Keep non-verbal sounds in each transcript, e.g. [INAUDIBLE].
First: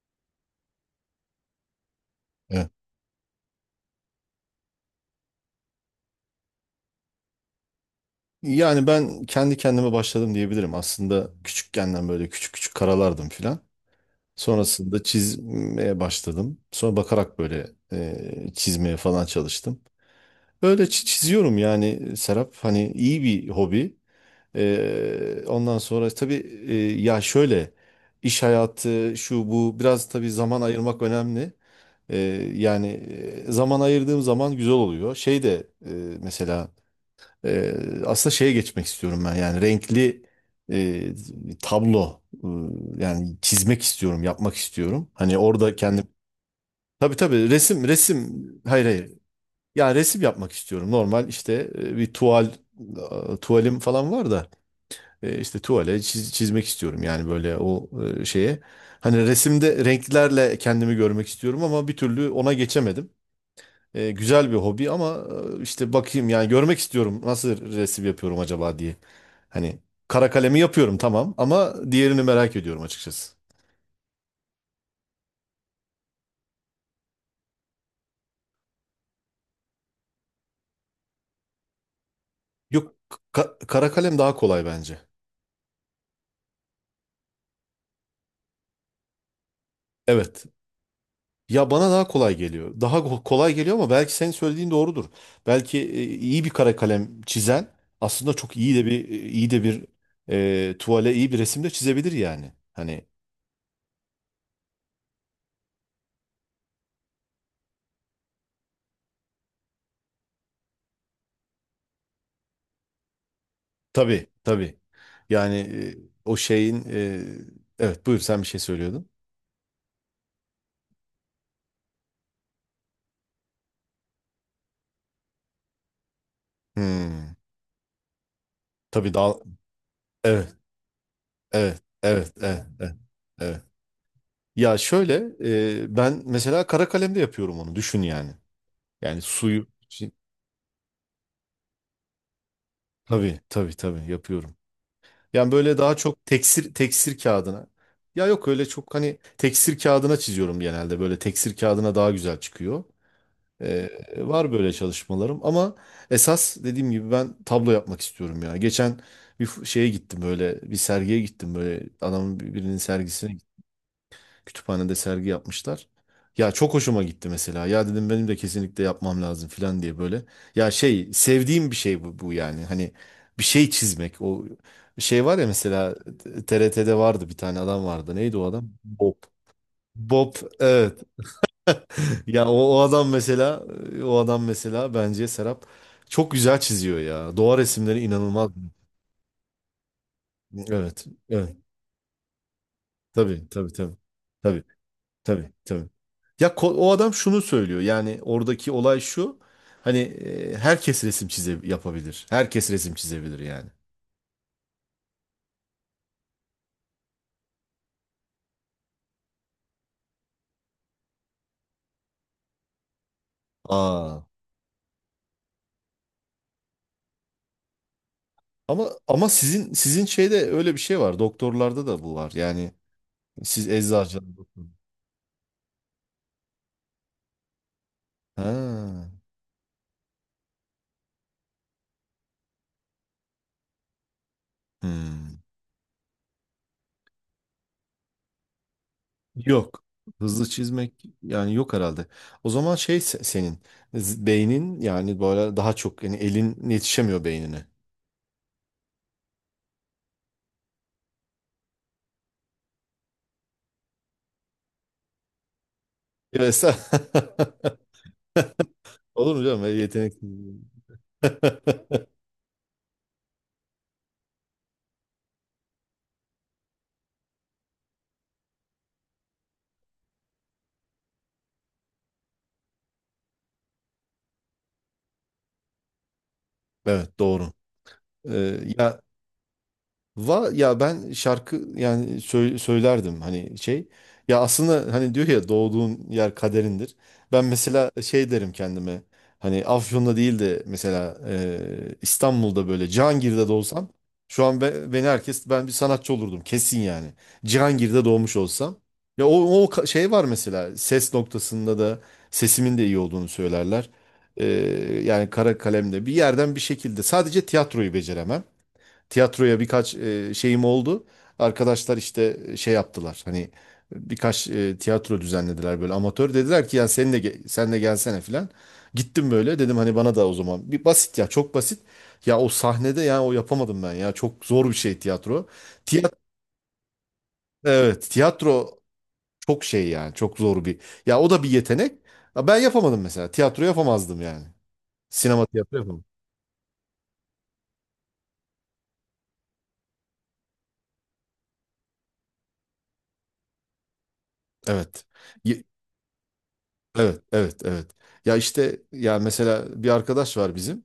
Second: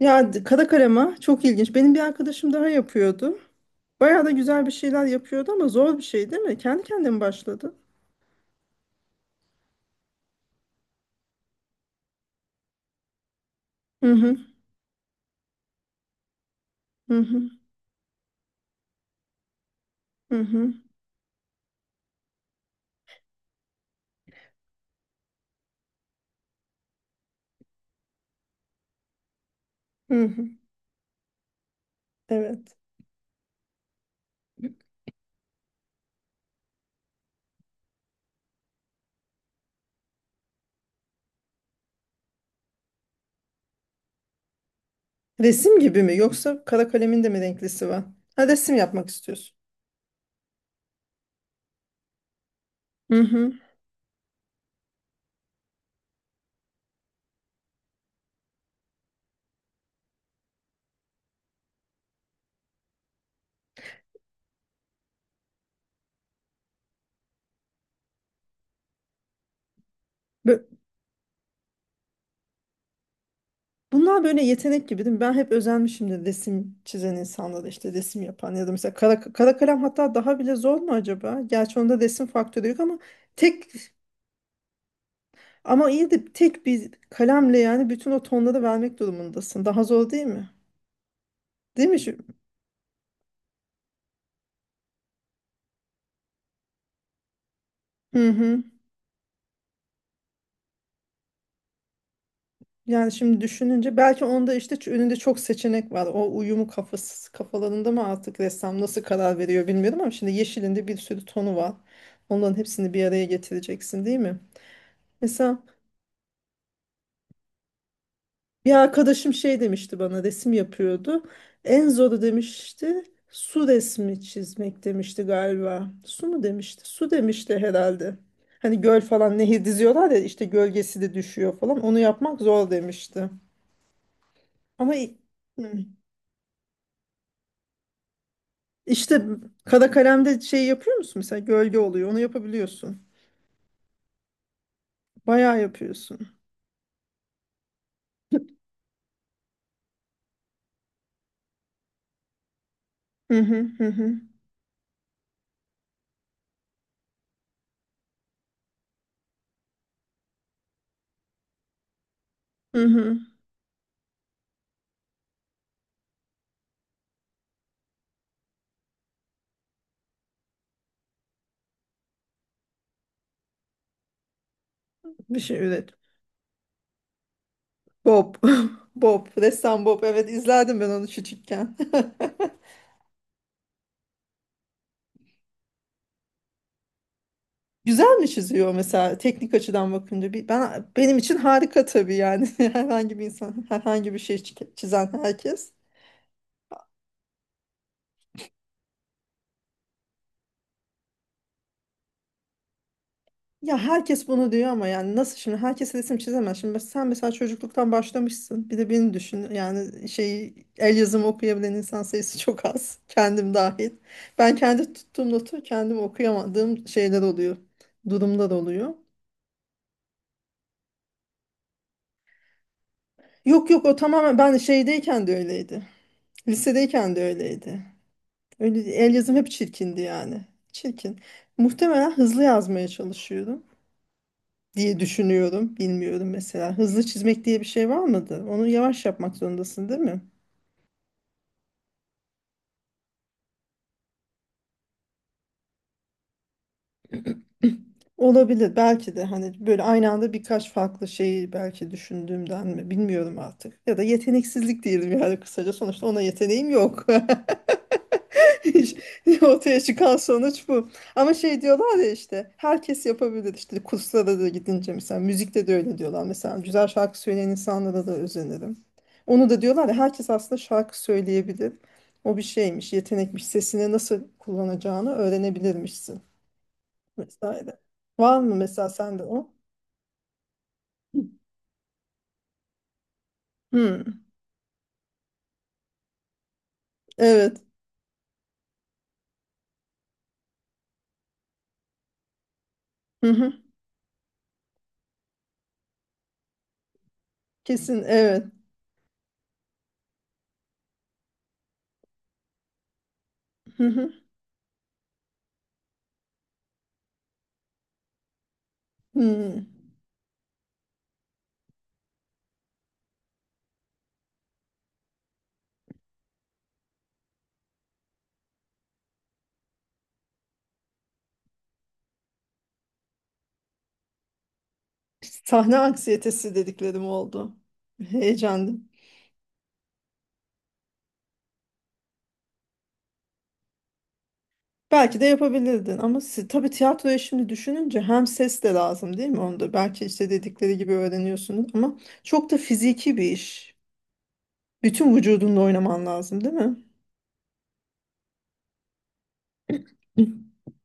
Ya kara kalema çok ilginç. Benim bir arkadaşım daha Evet. yapıyordu. Bayağı da güzel bir şeyler yapıyordu ama zor bir şey değil mi? Kendi kendine mi başladı? Yani ben kendi kendime başladım diyebilirim. Aslında küçükkenden böyle küçük küçük karalardım filan. Hı hı Sonrasında çizmeye başladım. Sonra hı bakarak hı böyle çizmeye falan çalıştım. hı hı. Öyle çiziyorum yani Serap. Hani iyi bir hobi. Ondan sonra tabii, e, ya şöyle, iş hayatı şu bu, biraz hı tabii hı. zaman ayırmak önemli. E, Evet. yani, zaman ayırdığım zaman güzel oluyor. Şey de mesela, Ee, aslında şeye geçmek istiyorum ben, yani renkli e, tablo, yani çizmek istiyorum, yapmak istiyorum, hani orada Resim gibi kendim, mi yoksa kara tabii kalemin de mi tabii, resim renklisi var? resim, Ha resim hayır yapmak hayır, istiyorsun. ya resim yapmak istiyorum normal, işte bir tuval, Hı hı. tuvalim falan var da, işte tuvale çizmek istiyorum yani, böyle o şeye, hani resimde renklerle kendimi görmek istiyorum ama bir türlü ona geçemedim. Güzel bir hobi ama, işte bakayım yani, görmek istiyorum nasıl resim yapıyorum acaba diye. Hani kara kalemi Bö- yapıyorum tamam ama diğerini merak ediyorum açıkçası. Bunlar böyle yetenek gibi değil mi? Ben hep özenmişimdir resim çizen insanlara işte resim yapan ya da mesela kara kalem hatta daha bile zor mu acaba? Gerçi onda resim faktörü yok Yok, ama tek kara kalem daha kolay bence. ama iyi de tek bir kalemle yani bütün o tonları vermek durumundasın. Daha zor değil Evet. mi? Ya Değil bana mi? daha kolay geliyor. Daha kolay geliyor ama belki senin söylediğin doğrudur. Belki iyi bir kara kalem çizen Hı aslında çok hı. iyi de bir, tuvale iyi bir resim de çizebilir yani. Hani, Yani şimdi düşününce belki onda işte önünde çok seçenek var. O uyumu kafalarında mı artık ressam nasıl karar veriyor bilmiyorum ama şimdi yeşilinde bir sürü tonu var. Onların hepsini bir araya getireceksin değil tabii mi? tabii. Yani Mesela o şeyin, evet, buyur, sen bir şey bir söylüyordun. arkadaşım şey demişti bana resim yapıyordu. En zoru demişti su resmi çizmek demişti galiba. Su mu demişti? Su Hmm. demişti herhalde. Hani göl Tabii, daha, falan nehir diziyorlar ya işte evet, gölgesi de düşüyor falan. evet, Onu evet, yapmak evet, zor evet. demişti. Evet. Ya Ama şöyle i- hı. Ben mesela kara kalemde yapıyorum onu düşün yani. Yani işte suyu Kara şi- kalemde şey yapıyor musun? Mesela gölge oluyor. Onu yapabiliyorsun. tabii tabii tabii yapıyorum. Yani Bayağı böyle daha yapıyorsun. çok teksir, teksir kağıdına. Ya yok, öyle çok hani teksir kağıdına çiziyorum, genelde böyle teksir kağıdına daha güzel çıkıyor. Hı hı hı E, hı. var böyle çalışmalarım ama esas dediğim gibi ben tablo yapmak istiyorum ya. Geçen bir sergiye gittim, böyle adamın birinin Hı hı. sergisine. Kütüphanede sergi yapmışlar. Ya çok hoşuma gitti mesela. Ya dedim, benim de kesinlikle yapmam lazım falan diye böyle. Ya şey, sevdiğim bir şey bu yani. Hani bir şey çizmek. O şey var Bir ya, şey üret. mesela TRT'de vardı bir tane adam vardı. Bob. Neydi o adam? [LAUGHS] Bob. Bob. Ressam Bob. Evet Bob, izlerdim ben evet. onu küçükken. [LAUGHS] Ya o, [LAUGHS] o adam mesela, bence Serap çok güzel çiziyor ya. Doğa resimleri Güzel mi inanılmaz. çiziyor mesela teknik açıdan bakınca? Ben Evet. benim için Evet. harika tabii yani [LAUGHS] herhangi bir Tabii insan tabii tabii. herhangi bir şey Tabii. Çizen Tabii herkes. tabii. Ya o adam şunu söylüyor yani, oradaki olay şu. Hani herkes resim yapabilir. Herkes resim çizebilir yani. Ya herkes bunu diyor ama yani nasıl şimdi herkes resim çizemez. Şimdi sen mesela çocukluktan başlamışsın. Bir de beni düşün. Yani şey el yazımı okuyabilen insan sayısı çok az. [LAUGHS] Kendim dahil. Aa. Ben kendi tuttuğum notu kendim okuyamadığım şeyler oluyor. Durumlar Ama oluyor. ama sizin şeyde öyle bir şey var. Doktorlarda da bu var. Yani, siz Yok o eczacı, tamamen ben doktor. şeydeyken de öyleydi. Lisedeyken de öyleydi. Öyle, Ha. el yazım hep çirkindi yani. Çirkin. Muhtemelen hızlı yazmaya çalışıyorum diye Hmm. düşünüyorum. Bilmiyorum mesela. Hızlı çizmek diye bir şey var mıdır? Onu yavaş yapmak Yok. zorundasın, değil mi? Hızlı çizmek yani yok herhalde. O zaman şey, senin beynin yani, böyle daha çok yani, elin yetişemiyor beynine. Olabilir belki de hani böyle aynı anda birkaç farklı şeyi belki düşündüğümden mi bilmiyorum artık. Ya da yeteneksizlik diyelim yani kısaca. Sonuçta ona Evet. [LAUGHS] yeteneğim yok. [LAUGHS] İş- Olur [LAUGHS] mu canım? Ortaya Yetenek. çıkan sonuç bu. Ama şey diyorlar [LAUGHS] ya işte herkes yapabilir işte kurslara da gidince mesela müzikte de öyle diyorlar mesela güzel şarkı söyleyen insanlara da özenirim. Onu da diyorlar ya herkes aslında şarkı söyleyebilir. O bir şeymiş, yetenekmiş, sesini nasıl kullanacağını öğrenebilirmişsin Evet, doğru. vesaire. Var mı mesela ya, sende o? Ya ben şarkı yani söylerdim hani şey. Hmm, Ya aslında, hani diyor ya, doğduğun yer kaderindir. Ben evet. mesela şey derim kendime. Hani Afyon'da değil de mesela İstanbul'da böyle Hı Cihangir'de hı. doğsam, şu an beni herkes, ben bir sanatçı olurdum kesin yani. Kesin Cihangir'de doğmuş evet. olsam. Ya o şey var mesela, ses noktasında da sesimin de iyi olduğunu Hı söylerler. hı. E, yani, kara kalemde bir yerden bir şekilde, sadece tiyatroyu beceremem, tiyatroya Hmm. birkaç şeyim oldu. Arkadaşlar işte şey yaptılar. Hani birkaç tiyatro düzenlediler böyle amatör. Dediler ki, ya sen de sen de gelsene filan. Gittim, böyle dedim hani, bana da o zaman bir basit, ya çok basit. Ya o sahnede, ya o, yapamadım ben, ya çok zor bir şey tiyatro. Sahne Tiyat anksiyetesi dediklerim oldu. evet, Heyecanlı. tiyatro çok şey yani, çok zor bir. Ya o da bir yetenek. Ya, ben yapamadım mesela. Tiyatro yapamazdım yani. Belki de Sinema, tiyatro yapabilirdin yapamam. ama tabii tiyatroya şimdi düşününce hem ses de lazım değil mi? Onu belki işte dedikleri gibi öğreniyorsunuz ama çok da fiziki bir iş. Evet. Bütün vücudunla oynaman lazım değil mi? Evet, evet, evet. Ya işte, ya mesela bir arkadaş var bizim.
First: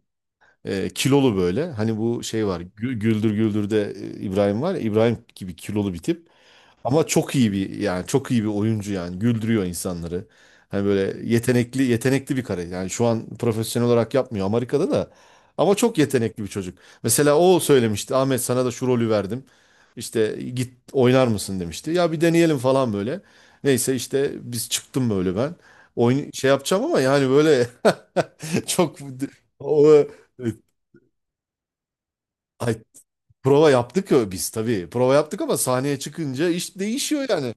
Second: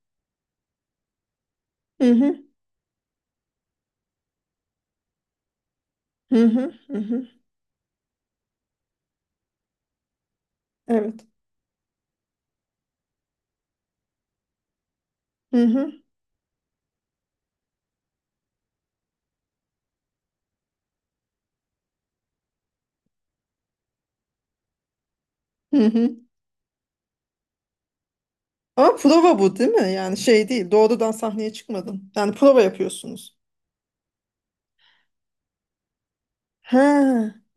Kilolu böyle. Hani Hı bu şey hı var. Güldür Güldür'de İbrahim var ya. İbrahim gibi kilolu bir tip. hı hı hı. Ama hı. çok iyi bir yani, çok iyi bir oyuncu yani, güldürüyor insanları. Hani Evet. böyle yetenekli yetenekli bir kare. Yani şu an profesyonel olarak yapmıyor, Amerika'da da. Hı Ama çok hı yetenekli bir çocuk. Mesela o söylemişti, Ahmet, sana da şu rolü verdim. İşte, git oynar mısın demişti. Ya bir deneyelim falan böyle. Neyse, işte biz çıktım böyle ben. hı hı. Oyun şey yapacağım ama yani böyle [LAUGHS] Ama çok, prova bu değil o, mi? Yani şey evet, değil. Doğrudan sahneye çıkmadın. Yani prova ay, yapıyorsunuz. prova yaptık ya biz tabii. Prova yaptık ama sahneye çıkınca iş değişiyor Ha, yani.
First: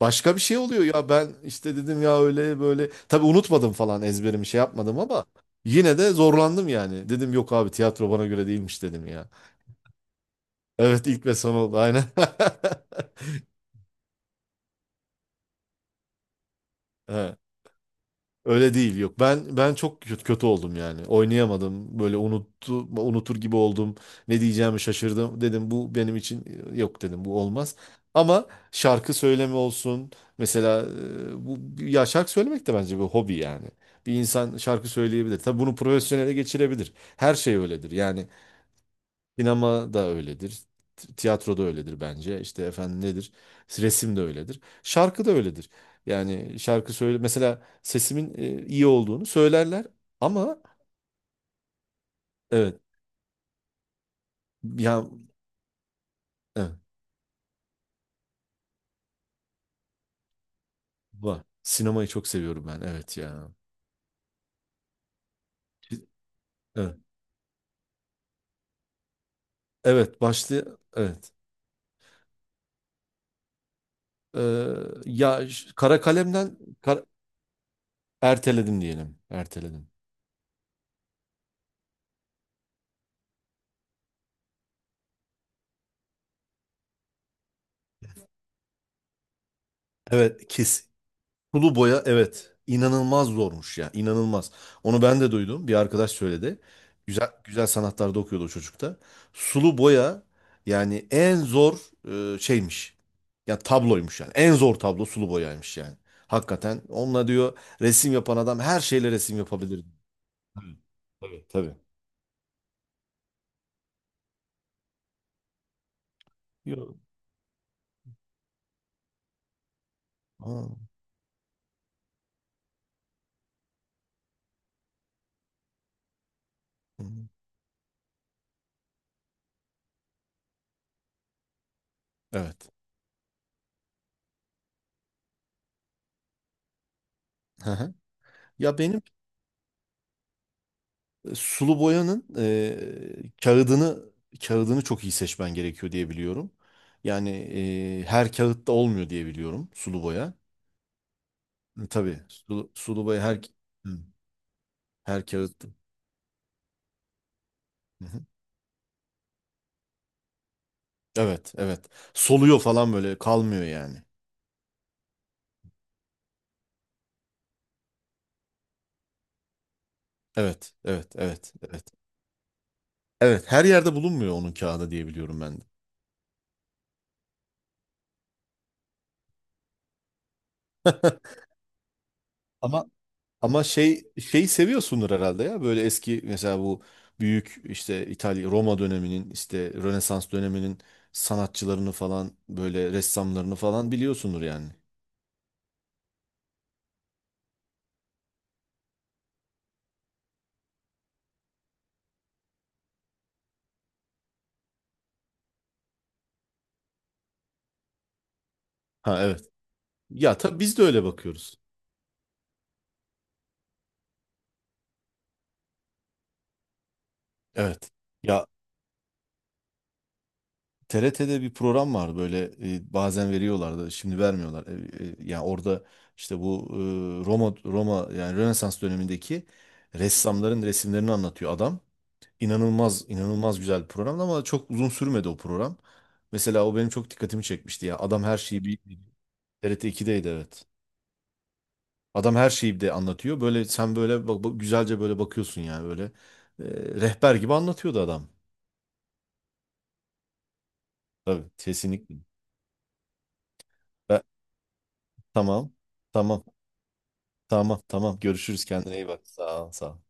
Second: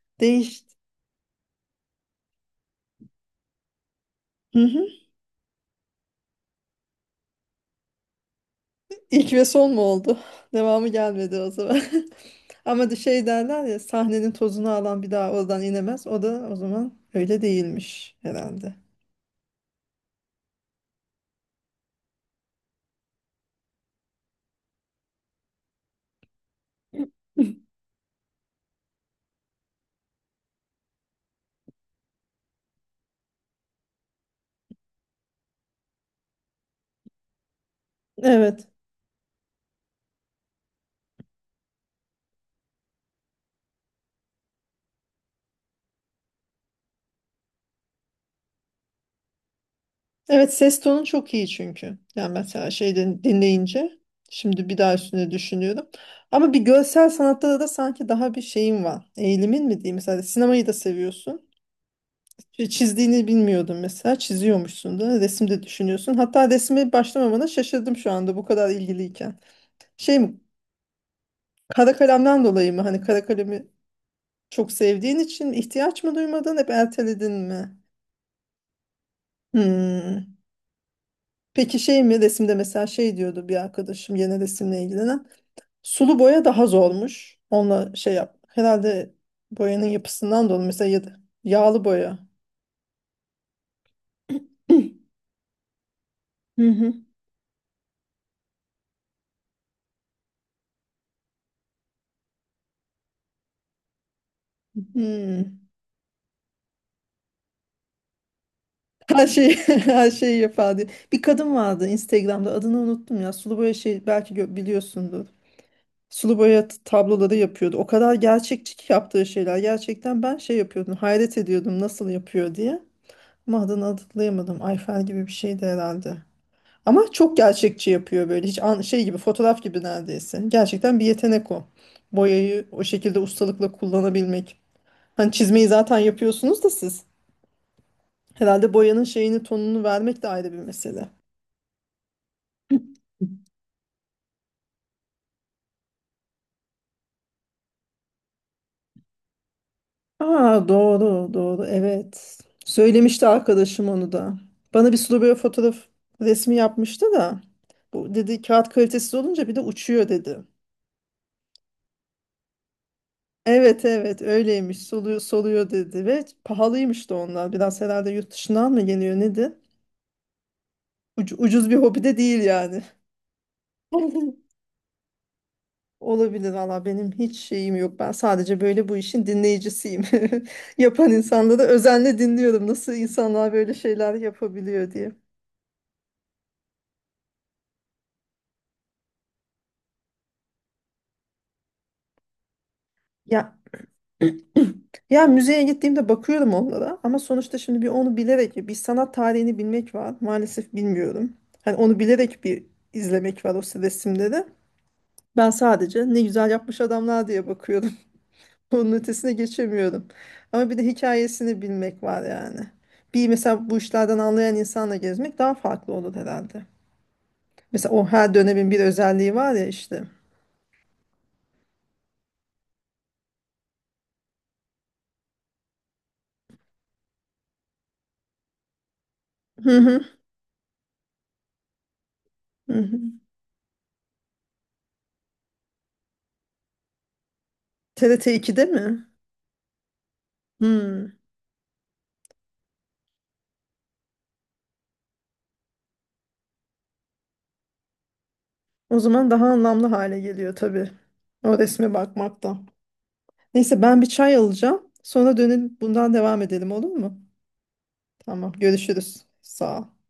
Başka bir şey değişti. oluyor ya, ben işte dedim ya, öyle böyle tabii, unutmadım falan, ezberimi şey yapmadım ama yine de zorlandım yani. Dedim yok abi, tiyatro bana göre değilmiş dedim ya. İlk ve son mu oldu? [LAUGHS] Devamı Evet, ilk ve gelmedi o son oldu zaman. aynen. [LAUGHS] Ama de [LAUGHS] şey derler ya sahnenin tozunu alan bir daha oradan inemez. O da o zaman Evet. öyle değilmiş herhalde. Öyle değil, yok. Ben çok kötü, kötü oldum yani. Oynayamadım. Böyle unutur gibi oldum. Ne diyeceğimi şaşırdım. Dedim, bu benim için yok, dedim, bu olmaz. Ama şarkı söyleme olsun. Mesela bu, ya, şarkı söylemek de bence bir hobi yani. Bir insan şarkı söyleyebilir. Tabii bunu profesyonele geçirebilir. Her şey öyledir. Yani Evet. sinema da öyledir. Tiyatro da öyledir bence. İşte efendim nedir? Resim de öyledir. Şarkı da öyledir. Yani şarkı söyle mesela, sesimin iyi olduğunu söylerler Evet ama, ses tonu çok iyi çünkü. Yani mesela evet şeyden dinleyince şimdi bir daha ya, üstüne düşünüyorum. Ama bir evet, görsel sanatta da sanki daha bir şeyin var. Eğilimin mi diyeyim? Mesela sinemayı da var. seviyorsun. Sinemayı çok seviyorum ben. Evet Çizdiğini ya. bilmiyordum mesela. Çiziyormuşsun da resim de düşünüyorsun. Hatta resme Evet. başlamamana şaşırdım şu anda bu kadar ilgiliyken. Şey Evet, mi başlı, evet. Kara kalemden dolayı mı? Hani kara kalemi çok Ee, sevdiğin ya, için kara ihtiyaç mı duymadın, kalemden, hep erteledin mi? erteledim diyelim. Erteledim. Hmm. Peki şey mi? Resimde mesela şey diyordu bir arkadaşım yine resimle ilgilenen. Sulu boya daha zormuş. Onunla şey yap. Herhalde boyanın Evet, yapısından dolayı mesela ya da sulu yağlı boya boya. evet, inanılmaz zormuş ya, inanılmaz. Onu [CLEARS THROAT] ben de duydum, bir arkadaş söyledi. Hı hı. Güzel güzel sanatlarda okuyordu o çocuk da. Sulu boya yani en zor şeymiş. Ya tabloymuş yani. En zor tablo sulu Hmm. boyaymış yani. Hakikaten onunla diyor, resim yapan adam her şeyle Her resim şeyi [LAUGHS] yapabilir. her şeyi Tabii. yapar diye. Bir Tabii. kadın Tabii. vardı Instagram'da adını unuttum ya. Sulu boya şey belki biliyorsundur. Sulu boya Yo. tabloları yapıyordu. O kadar gerçekçi ki yaptığı şeyler. Gerçekten ben şey Aa. yapıyordum. Hayret ediyordum nasıl yapıyor diye. Ama adını hatırlayamadım. Ayfer gibi bir şeydi herhalde. Ama Hı. çok gerçekçi yapıyor böyle. Hiç şey gibi fotoğraf gibi neredeyse. Gerçekten bir yetenek o. Boyayı Evet. o şekilde ustalıkla kullanabilmek. Hani çizmeyi zaten yapıyorsunuz da siz. Hı hı. Herhalde Ya benim, boyanın şeyini tonunu vermek de ayrı bir mesele. sulu boyanın kağıdını çok iyi seçmen gerekiyor diye biliyorum. Yani her kağıtta olmuyor diye biliyorum sulu boya. Aa, doğru Hı, Tabii, evet. sulu boya Söylemişti her, arkadaşım hı, onu da. Bana bir sulu her böyle kağıtta. fotoğraf resmi yapmıştı da. Hı Bu hı. dedi kağıt kalitesiz olunca bir de uçuyor dedi. Evet, evet. Soluyor falan böyle, kalmıyor Evet yani. evet öyleymiş soluyor dedi ve pahalıymış da onlar. Biraz herhalde yurt dışından mı geliyor nedir? Evet, evet, evet, Ucuz bir evet. hobi de değil yani. Evet, her yerde bulunmuyor onun [LAUGHS] kağıdı diye biliyorum ben de. Olabilir valla benim hiç şeyim yok. Ben sadece böyle bu işin dinleyicisiyim. [LAUGHS] Yapan [LAUGHS] insanları özenle dinliyorum. Ama, Nasıl insanlar böyle şey şeyler şeyi yapabiliyor seviyorsundur diye. herhalde ya. Böyle eski mesela, bu büyük işte İtalya, Roma döneminin, işte Rönesans döneminin sanatçılarını falan, böyle ressamlarını Ya falan biliyorsundur yani. Ya müzeye gittiğimde bakıyorum onlara ama sonuçta şimdi bir onu bilerek bir sanat tarihini bilmek var. Maalesef bilmiyorum. Hani onu bilerek bir izlemek var o resimleri. Ben sadece ne güzel yapmış adamlar diye bakıyorum. [LAUGHS] Onun Ha, ötesine evet. geçemiyorum. Ya tabii Ama bir biz de de öyle bakıyoruz. hikayesini bilmek var yani. Bir mesela bu işlerden anlayan insanla gezmek daha farklı olur herhalde. Evet. Mesela o her Ya dönemin bir özelliği var ya işte. TRT'de bir program var böyle, bazen veriyorlardı, şimdi vermiyorlar. Yani orada işte bu Roma yani Rönesans dönemindeki Hı hı. ressamların resimlerini anlatıyor adam. Hı hı. İnanılmaz inanılmaz güzel bir programdı ama çok uzun sürmedi o program. Mesela o benim çok dikkatimi çekmişti ya. Adam TRT her 2'de şeyi bir mi? TRT 2'deydi evet. Hmm. Adam her şeyi bir de anlatıyor. Böyle sen böyle bak, güzelce böyle bakıyorsun yani, böyle rehber gibi anlatıyordu adam. O zaman daha anlamlı hale geliyor tabii. Tabii, O resme kesinlikle. bakmakta. Neyse ben bir Ben- çay alacağım. Sonra tamam. dönüp bundan devam Tamam. edelim olur mu? Tamam. Tamam. Tamam, Görüşürüz. Kendine iyi bak. görüşürüz. Sağ ol. Sağ Sağ ol. ol.